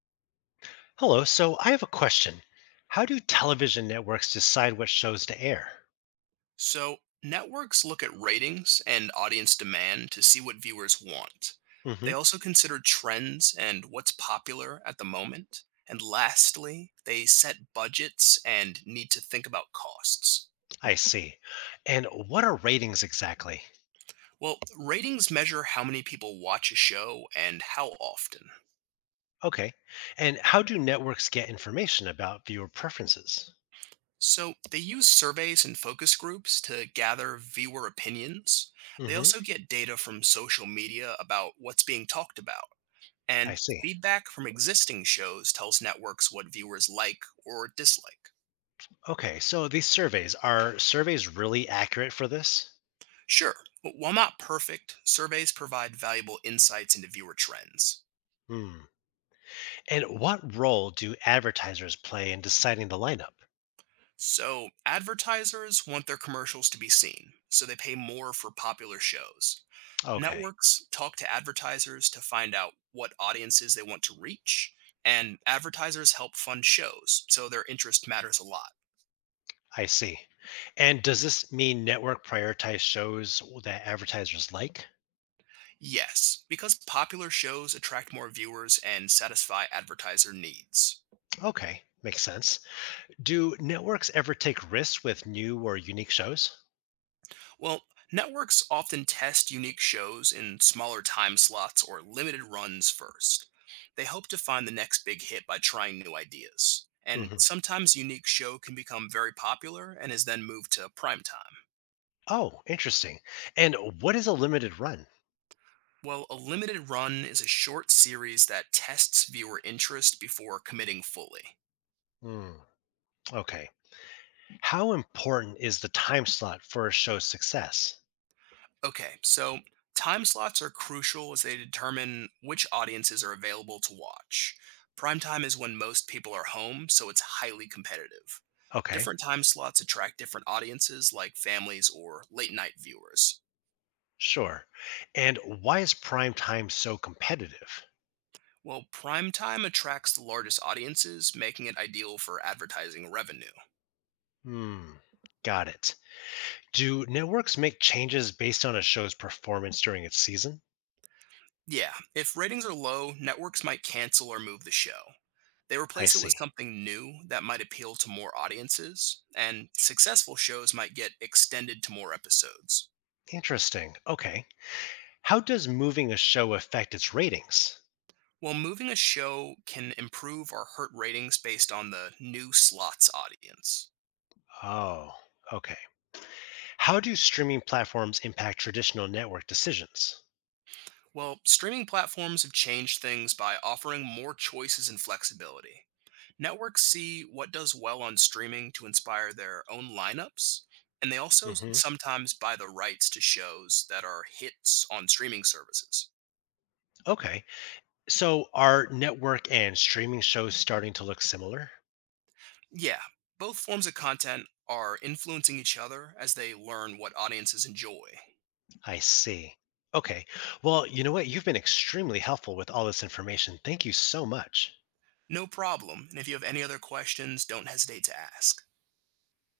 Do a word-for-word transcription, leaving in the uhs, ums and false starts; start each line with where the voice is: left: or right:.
left: Hello. So I have a question. How do television networks decide what shows to air?
right: So, networks look at ratings and audience demand to see what viewers want. They
left: Hmm.
right: also consider trends and what's popular at the moment. And lastly, they set budgets and need to think about costs.
left: I see. And what are ratings exactly?
right: Well, ratings measure how many people watch a show and how often.
left: Okay. And how do networks get information about viewer preferences?
right: So, they use surveys and focus groups to gather viewer opinions. They
left: Hmm.
right: also get data from social media about what's being talked about.
left: I
right: And
left: see.
right: feedback from existing shows tells networks what viewers like or dislike.
left: Okay. So these surveys, are surveys really accurate for this?
right: Sure, but while not perfect, surveys provide valuable insights into viewer trends.
left: Hmm. And what role do advertisers play in deciding the lineup?
right: So, advertisers want their commercials to be seen, so they pay more for popular shows.
left: Okay.
right: Networks talk to advertisers to find out what audiences they want to reach, and advertisers help fund shows, so their interest matters a lot.
left: I see. And does this mean network prioritize shows that advertisers like?
right: Yes, because popular shows attract more viewers and satisfy advertiser needs.
left: Okay, makes sense. Do networks ever take risks with new or unique shows?
right: Well, networks often test unique shows in smaller time slots or limited runs first. They hope to find the next big hit by trying new ideas. And
left: Hmm.
right: sometimes a unique show can become very popular and is then moved to prime time.
left: Oh, interesting. And what is a limited run?
right: Well, a limited run is a short series that tests viewer interest before committing fully.
left: Mm, okay. How important is the time slot for a show's success?
right: Okay, so time slots are crucial as they determine which audiences are available to watch. Prime time is when most people are home, so it's highly competitive.
left: Okay,
right: Different time slots attract different audiences, like families or late night viewers.
left: sure. And why is prime time so competitive?
right: Well, prime time attracts the largest audiences, making it ideal for advertising revenue.
left: Hmm, got it. Do networks make changes based on a show's performance during its season?
right: Yeah, if ratings are low, networks might cancel or move the show. They
left: I
right: replace it with
left: see.
right: something new that might appeal to more audiences, and successful shows might get extended to more episodes.
left: Interesting. Okay. How does moving a show affect its ratings?
right: While moving a show can improve or hurt ratings based on the new slot's audience.
left: Oh, okay. How do streaming platforms impact traditional network decisions?
right: Well, streaming platforms have changed things by offering more choices and flexibility. Networks see what does well on streaming to inspire their own lineups, and they also s-
left: Hmm.
right: sometimes buy the rights to shows that are hits on streaming services.
left: Okay. So are network and streaming shows starting to look similar?
right: Yeah, both forms of content are influencing each other as they learn what audiences enjoy.
left: I see. Okay. Well, you know what? You've been extremely helpful with all this information. Thank you so much.
right: No problem, and if you have any other questions, don't hesitate to ask.